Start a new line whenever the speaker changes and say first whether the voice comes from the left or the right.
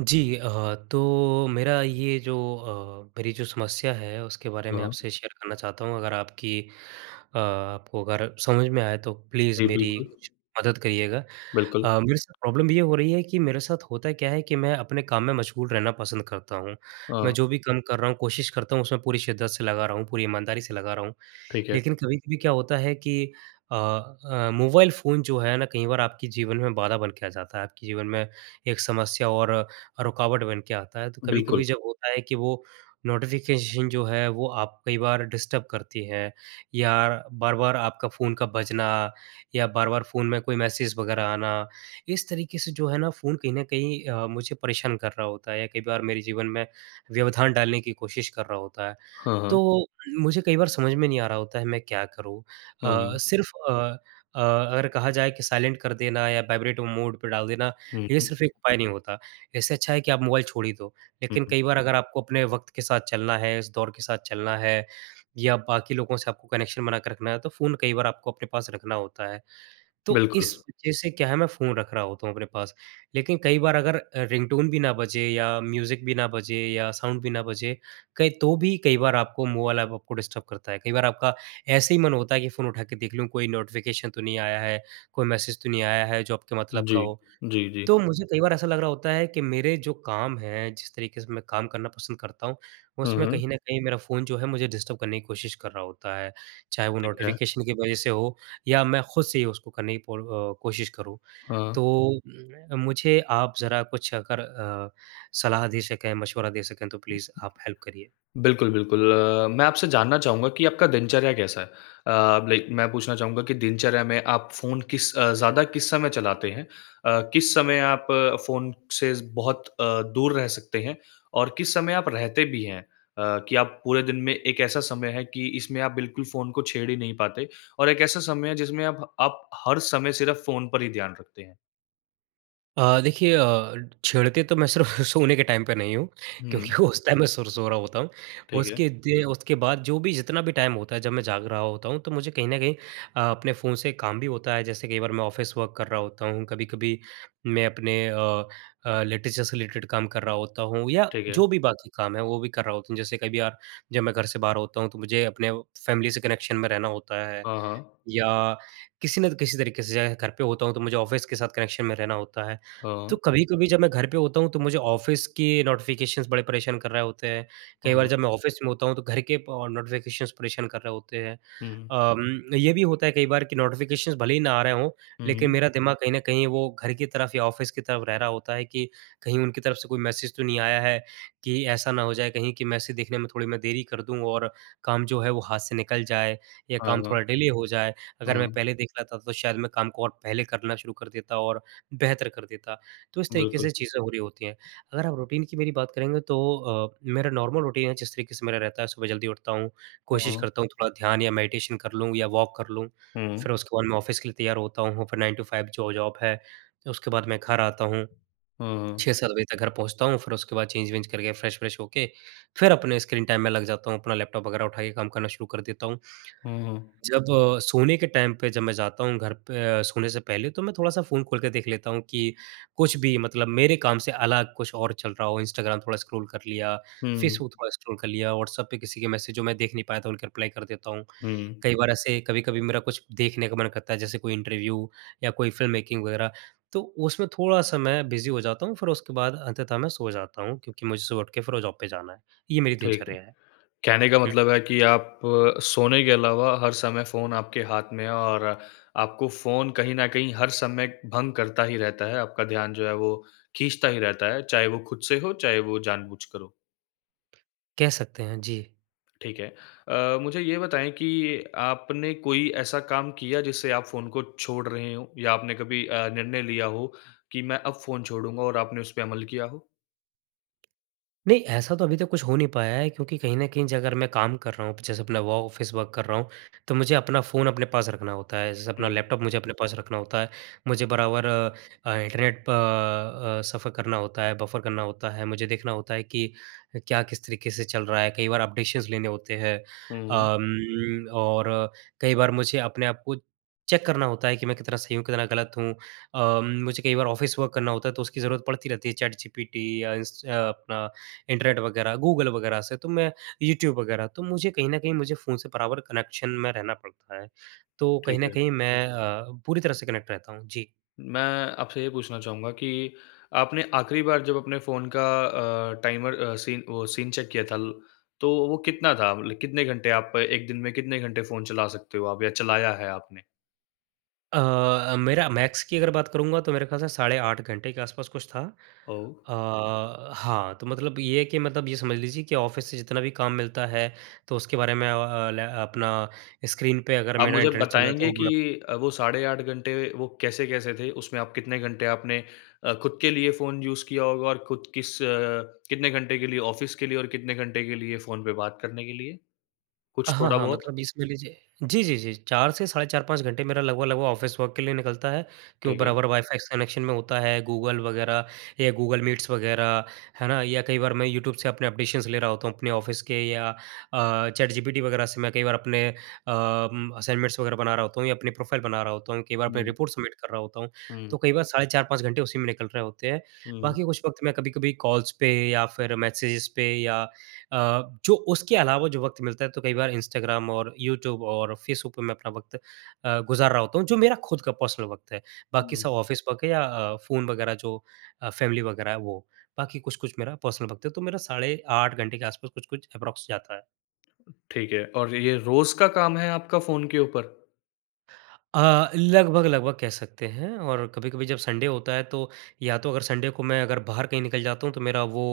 right: जी अ, तो मेरा ये जो अ, मेरी जो समस्या है, उसके बारे में
left: हाँ।
right: आपसे शेयर करना चाहता हूँ। अगर आपकी अ, आपको अगर समझ में आए तो प्लीज़
left: नहीं,
right: मेरी
left: बिल्कुल।
right: कुछ मदद करिएगा।
left: बिल्कुल।
right: अ, मेरे साथ प्रॉब्लम ये हो रही है कि मेरे साथ होता क्या है कि मैं अपने काम में मशगूल रहना पसंद करता हूँ। मैं
left: हाँ।
right: जो भी काम कर रहा हूँ, कोशिश करता हूँ उसमें पूरी शिद्दत से लगा रहा हूँ, पूरी ईमानदारी से लगा रहा हूँ।
left: ठीक है।
right: लेकिन कभी-कभी क्या होता है कि अ अ, मोबाइल फ़ोन जो है ना, कई बार आपके जीवन में बाधा बन के आ जाता है, आपके जीवन में एक समस्या और रुकावट बन के आता है। तो कभी-कभी
left: बिल्कुल।
right: जब होता है कि वो नोटिफ़िकेशन जो है वो आप कई बार डिस्टर्ब करती हैं या बार-बार आपका फ़ोन का बजना या बार-बार फ़ोन में कोई मैसेज वगैरह आना, इस तरीके से जो है ना फ़ोन कहीं न कहीं अ, मुझे परेशान कर रहा होता है या कई बार मेरे जीवन में व्यवधान डालने की कोशिश कर रहा होता है।
left: हाँ, हाँ।
right: तो मुझे कई बार समझ में नहीं आ रहा होता है मैं क्या करूँ।
left: हाँ,
right: अ,
left: हाँ।
right: सिर्फ अ अ, अगर कहा जाए कि साइलेंट कर देना या वाइब्रेट मोड पे डाल देना,
left: हुँ,
right: ये
left: हुँ।
right: सिर्फ एक उपाय नहीं होता। इससे अच्छा है कि आप मोबाइल छोड़ ही दो,
left: हुँ,
right: लेकिन
left: हुँ।
right: कई बार अगर आपको अपने वक़्त के साथ चलना है, इस दौर के साथ चलना है या बाकी लोगों से आपको कनेक्शन बना कर रखना है तो फ़ोन कई बार आपको अपने पास रखना होता है। तो इस
left: बिल्कुल।
right: वजह से क्या है, मैं फ़ोन रख रहा होता हूँ अपने पास, लेकिन कई बार अगर अ, रिंगटोन भी ना बजे या म्यूज़िक भी ना बजे या साउंड भी ना बजे, कहीं तो भी कई बार आपको मोबाइल अप आपको डिस्टर्ब करता है। कई बार आपका ऐसे ही मन होता है कि फ़ोन उठा के देख लूँ कोई नोटिफ़िकेशन तो नहीं आया है, कोई मैसेज तो नहीं आया है जो आपके मतलब का
left: जी,
right: हो।
left: जी, जी।
right: तो मुझे कई बार ऐसा लग रहा होता है कि मेरे जो काम हैं जिस तरीके से मैं काम करना पसंद करता हूँ,
left: हाँ,
right: उसमें
left: हाँ।
right: कहीं न कहीं मेरा फ़ोन जो है मुझे डिस्टर्ब करने की कोशिश कर रहा होता है। चाहे वो
left: ठीक है।
right: नोटिफ़िकेशन की वजह से हो या मैं खुद से ही उसको करने की पूर अ, कोशिश करूँ। तो
left: हाँ।
right: मैं मुझे आप ज़रा कुछ अगर अ, सलाह दे सकें, मशवरा दे सकें तो प्लीज़ आप हेल्प करिए।
left: बिल्कुल, बिल्कुल। मैं आपसे जानना चाहूँगा कि आपका दिनचर्या कैसा है? अ, लाइक मैं पूछना चाहूँगा कि दिनचर्या में आप फ़ोन किस अ, ज़्यादा किस समय चलाते हैं? अ, किस समय आप फ़ोन से ज़ बहुत अ, दूर रह सकते हैं और किस समय आप रहते भी हैं अ, कि आप पूरे दिन में एक ऐसा समय है कि इसमें आप बिल्कुल फ़ोन को छेड़ ही नहीं पाते और एक ऐसा समय है जिसमें आप आप हर समय सिर्फ फ़ोन पर ही ध्यान रखते हैं?
right: अ, देखिए अ, छेड़ते तो मैं सिर्फ़ सोने के टाइम पे नहीं हूँ, क्योंकि
left: हुँ।
right: उस टाइम मैं सुर सो रहा होता हूँ।
left: ठीक है।
right: उसके दे उसके बाद जो भी, जितना भी टाइम होता है, जब मैं जाग रहा होता हूँ तो मुझे कहीं न कहीं अ, अपने फ़ोन से काम भी होता है, जैसे कई बार मैं ऑफ़िस वर्क कर रहा होता हूँ, कभी-कभी मैं अपने अ अ, लिटरेचर से रिलेटेड काम कर रहा होता हूँ या
left: ठीक है।
right: जो भी बाकी काम है, वो भी कर रहा होता हूँ जैसे कभी अ, जब मैं घर से बाहर होता हूँ तो मुझे अपने फैमिली से कनेक्शन में रहना होता है
left: हाँ, हाँ।
right: या किसी न किसी तरीके से घर पे होता हूँ तो मुझे ऑफ़िस के साथ कनेक्शन में रहना होता है। तो
left: हाँ।
right: कभी-कभी जब मैं घर पे होता हूँ तो मुझे ऑफ़िस के नोटिफ़िकेशंस बड़े परेशान कर रहे होते हैं, कई बार
left: हाँ।
right: जब मैं ऑफ़िस में होता हूँ तो घर के अ, नोटिफ़िकेशंस परेशान कर रहे होते हैं।
left: हुँ।
right: अ उम, ये भी होता है कई बार की नोटिफ़िकेशंस भले ही ना आ रहे हों
left: हुँ,
right: लेकिन
left: हुँ।
right: मेरा दिमाग कहीं न कहीं वो घर की तरफ या ऑफ़िस की तरफ रह रहा होता है कि कहीं उनकी तरफ से कोई मैसेज तो नहीं आया है, कि ऐसा ना हो जाए कहीं कि मैसेज देखने में थोड़ी मैं देरी कर दूँ और काम जो है वो हाथ से निकल जाए या
left: हाँ,
right: काम
left: हाँ।
right: थोड़ा डिले हो जाए, अगर मैं
left: हाँ।
right: पहले देख लेता तो शायद मैं काम को पहले करना शुरू कर देता और बेहतर कर देता। तो इस तरीके
left: बिल्कुल।
right: से चीजें हो रही होती हैं, अगर आप रूटीन की मेरी बात करेंगे तो अ, मेरा नॉर्मल रूटीन है जिस तरीके से मेरा रहता है सुबह जल्दी उठता हूँ, कोशिश
left: हुँ।
right: करता हूँ थोड़ा ध्यान या मेडिटेशन कर लूँ या वॉक कर लूँ,
left: हुँ।
right: फिर उसके बाद मैं ऑफ़िस के लिए तैयार होता हूँ, फिर 9 टू 5 जो जॉब है, उसके बाद मैं घर आता हूँ
left: हुँ, हुँ।
right: 6-7 बजे तक घर पहुँचता हूँ फिर उसके बाद चेंज वेंज करके फ्रेश व्रेश होके फिर अपने स्क्रीन टाइम में लग जाता हूँ, अपना लैपटॉप वग़ैरह उठा के काम करना शुरू कर देता हूँ।
left: हुँ, हुँ।
right: जब अ, सोने के टाइम पे जब मैं जाता हूँ घर पे अ, सोने से पहले तो मैं थोड़ा-सा फ़ोन खोल के देख लेता हूँ, कि कुछ भी मतलब मेरे काम से अलग कुछ और चल रहा हो, इंस्टाग्राम थोड़ा स्क्रॉल कर लिया,
left: हुँ।
right: फेसबुक थोड़ा स्क्रॉल कर लिया, व्हाट्सऐप पे किसी के मैसेज जो मैं देख नहीं पाया था उनके रिप्लाई कर देता हूँ।
left: हुँ।
right: कई बार ऐसे कभी-कभी मेरा कुछ देखने का मन करता है, जैसे कोई इंटरव्यू या कोई फ़िल्म मेकिंग वग़ैरह तो उसमें थोड़ा-सा मैं बिजी हो जाता हूँ फिर उसके बाद अंततः मैं सो जाता हूँ, क्योंकि मुझे सुबह उठ के फिर वो जॉब पे जाना है। ये मेरी
left: ठीक है।
right: दिनचर्या है।
left: कहने का
right: हुँ।
left: मतलब है कि आप अ, सोने के अलावा हर समय फ़ोन आपके हाथ में है और आपको फ़ोन कहीं न कहीं हर समय भंग करता ही रहता है आपका ध्यान जो है, वो खींचता ही रहता है चाहे वो खुद से हो, चाहे वो जानबूझकर हो।
right: कह सकते हैं, जी।
left: ठीक है। अ, मुझे ये बताएँ कि आपने कोई ऐसा काम किया जिससे आप फ़ोन को छोड़ रहे हों या आपने कभी अ, निर्णय लिया हो, कि मैं अब फ़ोन छोड़ूँगा और आपने उसपे अमल किया हो?
right: नहीं ऐसा तो अभी तक कुछ हो नहीं पाया है, क्योंकि कहीं न कहीं ज अगर मैं काम कर रहा हूँ, प जैसे अपना व ऑफिस वर्क कर रहा हूँ, तो मुझे अपना फ़ोन अपने पास रखना होता है, जैसे अपना
left: हुँ।
right: लैपटॉप मुझे अपने पास रखना होता है। मुझे बराबर अ, इंटरनेट प अ, सफर करना होता है, बफर करना होता है, मुझे देखना होता है कि अ, क्या किस तरीके से चल रहा है, कई बार अपडेशंस लेने होते हैं।
left: हुँ।
right: अम, और कई बार मुझे अपने आप को चेक करना होता है कि मैं कितना सही हूँ, कितना गलत हूँ अम, मुझे कई बार ऑफिस वर्क करना होता है, तो उसकी ज़रूरत पड़ती रहती है चैट जीपीटी या इस अ, अपना इंटरनेट वगैरह गूगल वगैरह से, तो मैं यूट्यूब वगैरह, तो मुझे कहीं न कहीं मुझे फ़ोन से बराबर कनेक्शन में रहना पड़ता है। तो कहीं
left: ठीक
right: न
left: है।
right: कहीं मैं अ, पूरी तरह से कनेक्ट रहता हूँ। जी।
left: मैं आपसे ये पूछना चाहूँगा कि आपने आखिरी बार जब अपने फ़ोन का अ, टाइमर अ, सीन वो सीन चेक किया था ल तो वो कितना था? मतलब कितने घंटे आप 1 दिन में कितने घंटे फ़ोन चला सकते हो आप या चलाया है आपने?
right: अ अ, मेरा मैक्स की अगर बात करूँगा तो मेरे ख़याल से साढ़े 8 घंटे के आस-पास कुछ था।
left: ओह!
right: अ, हाँ, तो मतलब ये है कि मतलब ये समझ लीजिए कि ऑफिस से जितना भी काम मिलता है, तो उसके बारे में अ अ, लै अपना स्क्रीन पे अगर
left: आप
right: मेरा
left: मुझे
right: इंटरनेट चल रहा है
left: बताएँगे
right: तो
left: कि
right: मैं
left: अ, वो साढ़े 8 घंटे वो कैसे-कैसे थे, उसमें आप कितने घंटे आपने अ, खुद के लिए फ़ोन यूज़ किया होगा और खुद किस कितने घंटे के लिए ऑफ़िस के लिए? और कितने घंटे के लिए फ़ोन पे बात करने के लिए, कुछ
right: हाँ, हाँ
left: थोड़ा-बहुत?
right: मतलब इसमें लीजिए जी, जी, जी, जी, 4 से साढ़े 4-5 घंटे मेरा लगभग-लगभग ऑफिस वर्क के लिए निकलता है, क्यों
left: ठीक है।
right: बराबर वाईफ़ाई से कनेक्शन में होता है। गूगल वगैरह या गूगल मीट्स वगैरह है ना, या कई बार मैं यू ट्यूब से अपने एप्रिशिएशन्स ले रहा होता हूँ, अपने ऑफिस के या अ, चैटजीपीटी वगैरह से मैं कई बार अपने अ, असाइनमेंट्स वगैरह बना रहा होता हूँ या अपनी प्रोफाइल बना रहा होता हूँ। कई बार अपने
left: हुँ।
right: रिपोर्ट्स सबमिट कर रहा होता हूँ,
left: हुँ।
right: तो कई बार साढ़े 4-5 घंटे उसी में निकल रहे होते हैं।
left: हुँ।
right: बाकी कुछ वक़्त मैं कभी-कभी कॉल्स पे या फिर मैसेजेस पे या अ, जो उसके अलावा जो वक़्त मिलता है तो कई बार इंस्टाग्राम और यू ट्यूब और फेसबुक पे मैं अपना वक़्त अ, गुज़ार रहा होता हूँ, जो मेरा खुद का पर्सनल वक़्त है। बाकी
left: हुँ।
right: सब ऑफिस वर्क है या अ, फ़ोन वगैरह जो अ, फ़ैमिली वगैरह है वो। बाकी कुछ-कुछ मेरा पर्सनल वक़्त है, तो मेरा साढ़े 8 घंटे के आस-पास कुछ-कुछ अप्रॉक्स जाता है।
left: ठीक है, और ये रोज़ का काम है आपका फ़ोन के ऊपर?
right: अ, लगभग-लगभग कह सकते हैं और कभी-कभी जब संडे होता है तो या तो अगर संडे को मैं अगर बाहर कहीं निकल जाता हूँ तो मेरा वो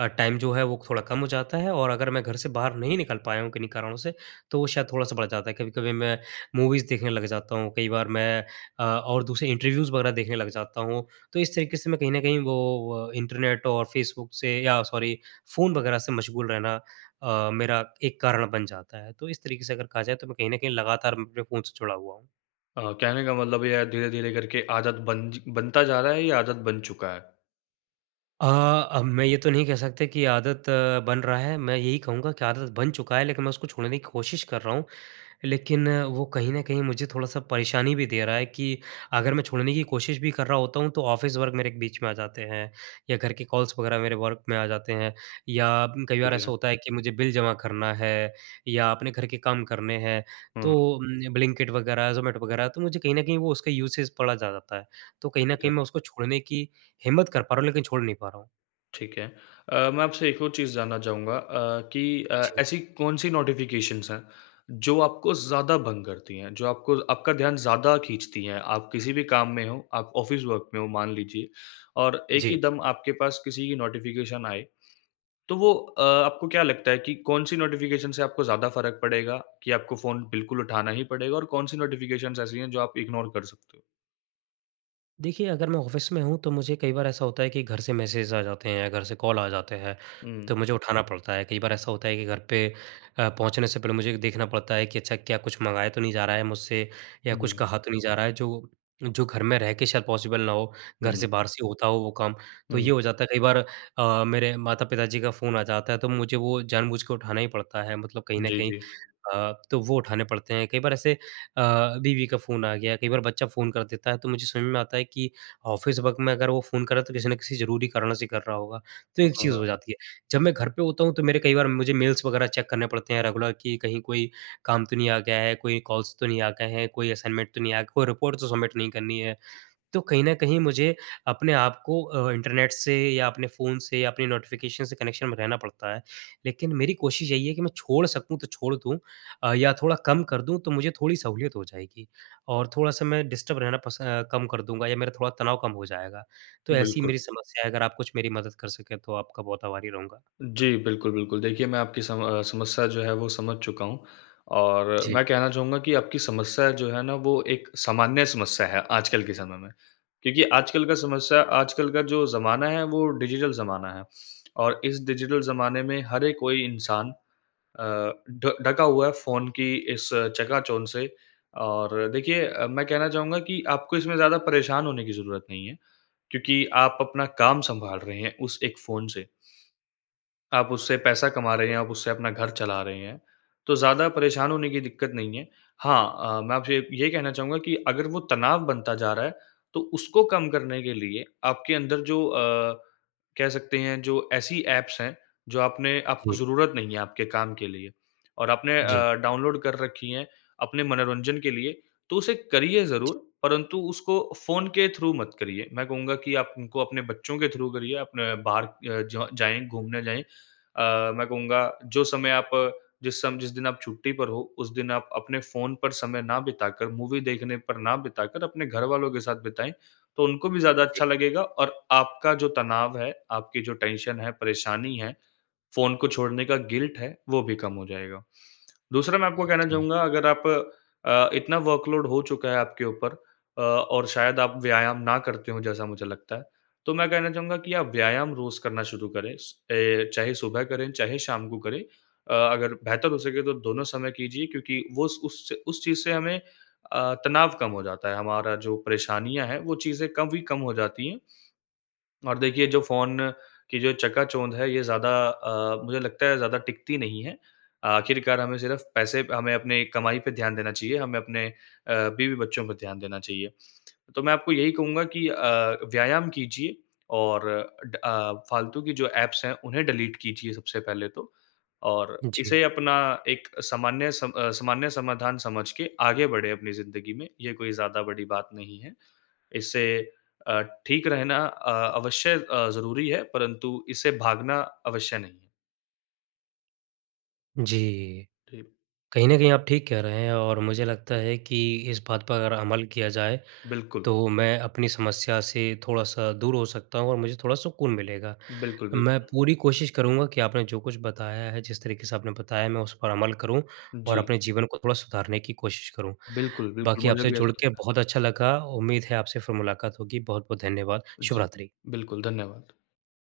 right: अ, टाइम जो है वो थोड़ा कम हो जाता है और अगर मैं घर से बाहर नहीं निकल पाया हूँ किन्हीं कारणों से, तो वो शायद थोड़ा-सा बढ़ जाता है। कभी-कभी मैं मूवीज़ देखने लग जाता हूँ, कई बार मैं अ, और दूसरे इंटरव्यूज़ वरग़ैह देखने लग जाता हूँ। तो इस तरीके से मैं कहीं न कहीं वो अ, इंटरनेट और फेसबुक से या सॉरी फ़ोन वरग़ैह से मशगूल रहना अ, मेरा एक कारण बन जाता है। तो इस तरीके से अगर कहा जाए तो मैं कहीं न कहीं लगातार मैं अपने फ़ोन से जुड़ा हुआ हूँ।
left: अ, कहने का मतलब ये है धीरे-धीरे करके आदत बन ज बनता जा रहा है या आदत बन चुका है?
right: अ, अब मैं ये तो नहीं कह सकता कि ये आदत बन रहा है, मैं यही कहूँगा कि आदत बन चुका है लेकिन मैं उसको छोड़ने की कोशिश कर रहा हूँ। लेकिन वो कहीं न कहीं मुझे थोड़ा-सा परेशानी भी दे रहा है कि अगर मैं छोड़ने की कोशिश भी कर रहा होता हूँ, तो ऑफ़िस वर्क मेरे बीच में आ जाते हैं या घर के कॉल्स वरग़ैह मेरे वर्क में आ जाते हैं या म कई बार
left: ठीक है।
right: ऐसा होता है कि मुझे बिल जमा करना है या अपने घर के काम करने हैं उम,
left: हुँ।
right: तो ब्लिंकेट वरग़ैह, ज़ोमेटो वरग़ैह तो मुझे कहीं न कहीं वो उसका यूसेज पड़ा जा जाता है। तो कहीं न
left: ठीक है।
right: कहीं मैं उसको छोड़ने की हिम्मत कर पा रहा हूँ लेकिन छोड़ नहीं पा रहा हूँ।
left: ठीक है। अ, मैं आपसे एक और चीज़ जानना चाहूँगा अ, कि अ,
right: जी।
left: ऐसी कौन-सी नोटिफ़िकेशंस हैं, जो आपको ज़्यादा भंग करती हैं, जो आपको आपका ध्यान ज़्यादा खींचती हैं। आप किसी भी काम में हो, आप ऑफ़िस वर्क में हो मान लीजिए और एक ही
right: जी।
left: दम आपके पास किसी की नोटिफ़िकेशन आए, तो वो अ, आपको क्या लगता है कि कौन-सी नोटिफिकेशन से आपको ज़्यादा फ़र्क पड़ेगा? कि आपको फ़ोन बिल्कुल उठाना ही पड़ेगा और कौन-सी नोटिफ़िकेशंस ऐसी हैं, जो आप इग्नोर कर सकते हो?
right: देखिए, अगर मैं ऑफिस में हूँ तो मुझे कई बार ऐसा होता है कि घर से मैसेज आ जाते हैं, घर से कॉल आ जाते हैं, तो
left: हुँ।
right: मुझे उठाना पड़ता है। कई बार ऐसा होता है कि घर पे अ, पहुँचने से पहले मुझे देखना पड़ता है कि अच्छा क्या कुछ मँगाया तो नहीं जा रहा है मुझसे
left: उ,
right: या कुछ
left: हुँ।
right: कहा तो नहीं जा रहा है? जो जो घर में रह के शायद पॉसिबल ना हो, घर
left: हुँ।
right: से बाहर से होता हो वो काम। तो
left: हुँ।
right: ये हो जाता है कई बार अ, मेरे माता-पिता जी का फ़ोन आ जाता है तो मुझे वो जानबूझ के उठाना ही पड़ता है, मतलब कहीं न
left: जी,
right: कहीं
left: जी।
right: अ, तो वो उठाने पड़ते हैं, कई बार ऐसे अ, बीवी का फ़ोन आ गया, कई बार बच्चा फ़ोन कर देता है, तो मुझे समझ में आता है कि ऑफ़िस वर्क में अगर वो फ़ोन करे तो किसी न किसी ज़रूरी कारण से कर रहा होगा, तो
left: अ,
right: एक चीज़
left: हाँ।
right: हो जाती है। जब मैं घर पे होता हूँ तो मेरे कई बार मुझे मेल्स वगैरह चेक करने पड़ते हैं रेगुलर कि कहीं कोई काम तो नहीं आ गया है, कोई कॉल्स तो नहीं आ गए हैं, कोई असाइनमेंट तो नहीं आया, कोई रिपोर्ट तो सबमिट नहीं करनी है। तो कहीं न कहीं मुझे अपने आपको अ, इंटरनेट से या अपने फ़ोन से या अपने नोटिफिकेशन से कनेक्शन में रहना पड़ता है। लेकिन मेरी कोशिश यही है कि मैं छोड़ सकूँ तो छोड़ दूँ अ, या थोड़ा कम कर दूँ तो मुझे थोड़ी सहूलियत हो जाएगी, और थोड़ा-सा मैं डिस्टर्ब रहना पस अ, कम कर दूँगा या मेरा थोड़ा तनाव कम हो जाएगा। तो ऐसी
left: बिल्कुल।
right: मेरी समस्या है अगर आप कुछ मेरी मदद कर सकें तो आपका बहुत आभारी रहूँगा।
left: जी, बिल्कुल, बिल्कुल देखिए मैं आपकी सम अ, समस्या जो है वो समझ चुका हूँ। और
right: जी।
left: मैं कहना चाहूँगा कि आपकी समस्या जो है ना, वो एक सामान्य समस्या है आजकल के समय में। क्योंकि आजकल का समस्या आजकल का जो ज़माना है, वो डिजिटल ज़माना है। और इस डिजिटल ज़माने में हर एक कोई इंसान अ, ढ ढका हुआ है फ़ोन की इस चकाचौंध से। और देखिए अ, मैं कहना चाहूँगा कि आपको इसमें ज़्यादा परेशान होने की ज़रूरत नहीं है, क्योंकि आप अपना काम सँभाल रहे हैं उस एक फ़ोन से आप उससे पैसा कमा रहे हैं, आप उससे अपना घर चला रहे हैं, तो ज़्यादा परेशान होने की दिक्कत नहीं है। हाँ अ, मैं आपसे ये कहना चाहूँगा कि अगर वो तनाव बनता जा रहा है, तो उसको कम करने के लिए आपके अंदर जो अ, कह सकते हैं, जो ऐसी ऐप्स हैं, जो आपने आपको
right: जी।
left: ज़रूरत नहीं है आपके काम के लिए और आपने
right: जी।
left: अ, डाउनलोड कर रखी हैं, अपने मनोरंजन के लिए, तो उसे करिए
right: जी।
left: ज़रूर परन्तु उसको फ़ोन के थ्रू मत करिए। मैं कहूँगा कि आप उनको अपने बच्चों के थ्रू करिए, अपने बाहर अ, जाएँ घूमने जाएँ अ, मैं कहूँगा जो समय आप जिस सम जिस दिन आप छुट्टी पर हो, उस दिन आप अपने फ़ोन पर समय ना बिताकर, मूवी देखने पर ना बिताकर अपने घरवालों के साथ बिताएँ, तो उनको भी ज़्यादा
right: जी।
left: अच्छा लगेगा। और आपका जो तनाव है, आपकी जो टेंशन है, परेशानी है, फ़ोन को छोड़ने का गिल्ट है, वो भी कम हो जाएगा। दूसरा मैं आपको कहना
right: ओके।
left: चाहूँगा अगर आप अ, इतना वर्क लोड हो चुका है आपके ऊपर अ, और शायद आप व्यायाम ना करते हों जैसा मुझे लगता है, तो मैं कहना चाहूँगा कि आप व्यायाम रोज़ करना शुरू करें स अ, चाहे सुबह करें, चाहे शाम को करें। अ, अगर बेहतर हो सके तो दोनों समय कीजिए क्योंकि वो स उससे उस चीज़ से हमें अ, तनाव कम हो जाता है, हमारा जो परेशानियाँ हैं, वो चीज़ें कम ही कम हो जाती है। और देखिए, जो फ़ोन की जो चकाचौंध है ये ज़्यादा अ, मुझे लगता है ज़्यादा टिकती नहीं है। आखिरकार हमें सिर्फ़ पैसे प हमें अपनी कमाई पे ध्यान देना चाहिए, हमें अपने अ, बीवी-बच्चों पे ध्यान देना चाहिए। तो मैं आपको यही कहूँगा कि अ, व्यायाम कीजिए और अ, ड अ, फालतू की जो ऐप्स हैं, उन्हें डिलीट कीजिए सबसे पहले तो। और
right: जी।
left: इसे अपना एक सामान्य सम अ, सामान्य समाधान समझ के आगे बढ़े अपनी ज़िंदगी में, ये कोई ज़्यादा बड़ी बात नहीं है। इससे अ, ठीक रहना अ, अवश्य अ, ज़रूरी है, परंतु इससे भागना अवश्य नहीं है।
right: जी।
left: ठीक।
right: कहीं न कहीं आप ठीक कह रहे हैं और मुझे लगता है कि इस बात पर अगर अमल किया जाए,
left: बिल्कुल।
right: तो मैं अपनी समस्या से थोड़ा-सा दूर हो सकता हूँ और मुझे थोड़ा सुकून मिलेगा।
left: बिल्कुल,
right: मैं
left: बिल्कुल।
right: पूरी कोशिश करूँगा कि आपने जो कुछ बताया है, जिस तरीके से आपने बताया है मैं उस पर अमल करूँ और
left: जी।
right: अपने जीवन को थोड़ा सुधारने की कोशिश करूँ।
left: बिल्कुल, बिल्कुल
right: बाकी
left: मुझे
right: आपसे
left: भी
right: जुड़
left: ऐसा
right: के
left: लगता है।
right: बहुत अच्छा लगा, उम्मीद है आपसे फिर मुलाकात होगी, बहुत-बहुत धन्यवाद।
left: जी।
right: शुभरात्रि।
left: बिल्कुल, धन्यवाद।